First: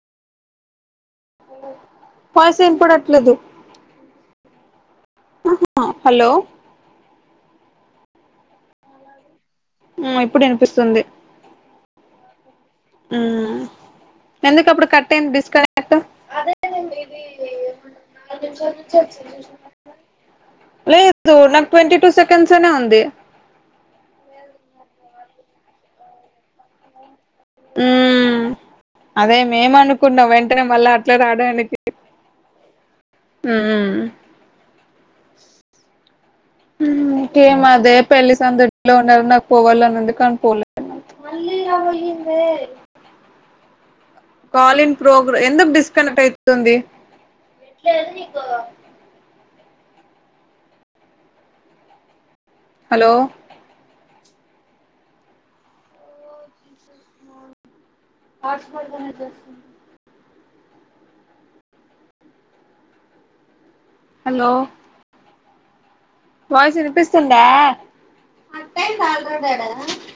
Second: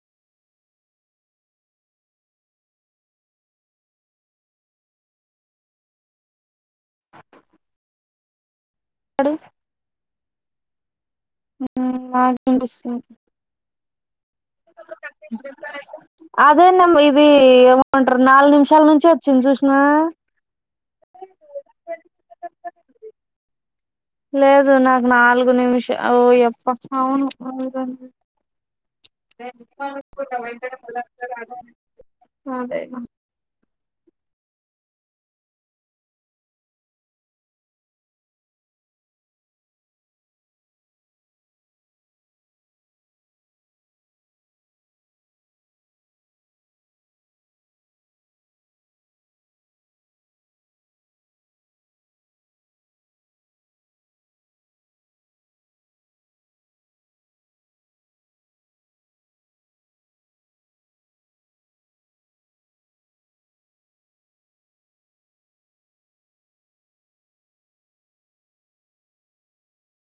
Voice వినపడట్లేదు. Hello అ [inaudible] ఆడు ఆ ఇప్పుడు వినిపిస్తుంది. మ [unintelligible] ఉమ్ ఎందుకుప్పుడు కట్ అయింది డిస్కనెక్ట్. అదేనమ్మ ఇది ఏమంటారు నాలుగు నిమిషాల నుంచి వచ్చింది చూసినా లేదు నాకు ట్వంటీ టూ సెకండ్స్నే అనే ఉంది. లేదు నాకు నాలుగు నిమిషం ఓ ఎప్ప అవును. అవ్వదండి. అదే మేమ అనుకున్నాం వెంటనే మళ్ళా అట్లా రాడానికి అదే ఉమ్ ఆ [inaudible] హ్మ్ కే అదే పెళ్లి సందడిలో ఉన్నారు నాకు పోవాలని ఉంది కానీ పోలేను. కాల్ ఇన్ ప్రోగ్రెస్ ఎందుకు డిస్కనెక్ట్ అయితుంది. Hello hotspot hello voice ఇనిపిస్తుందా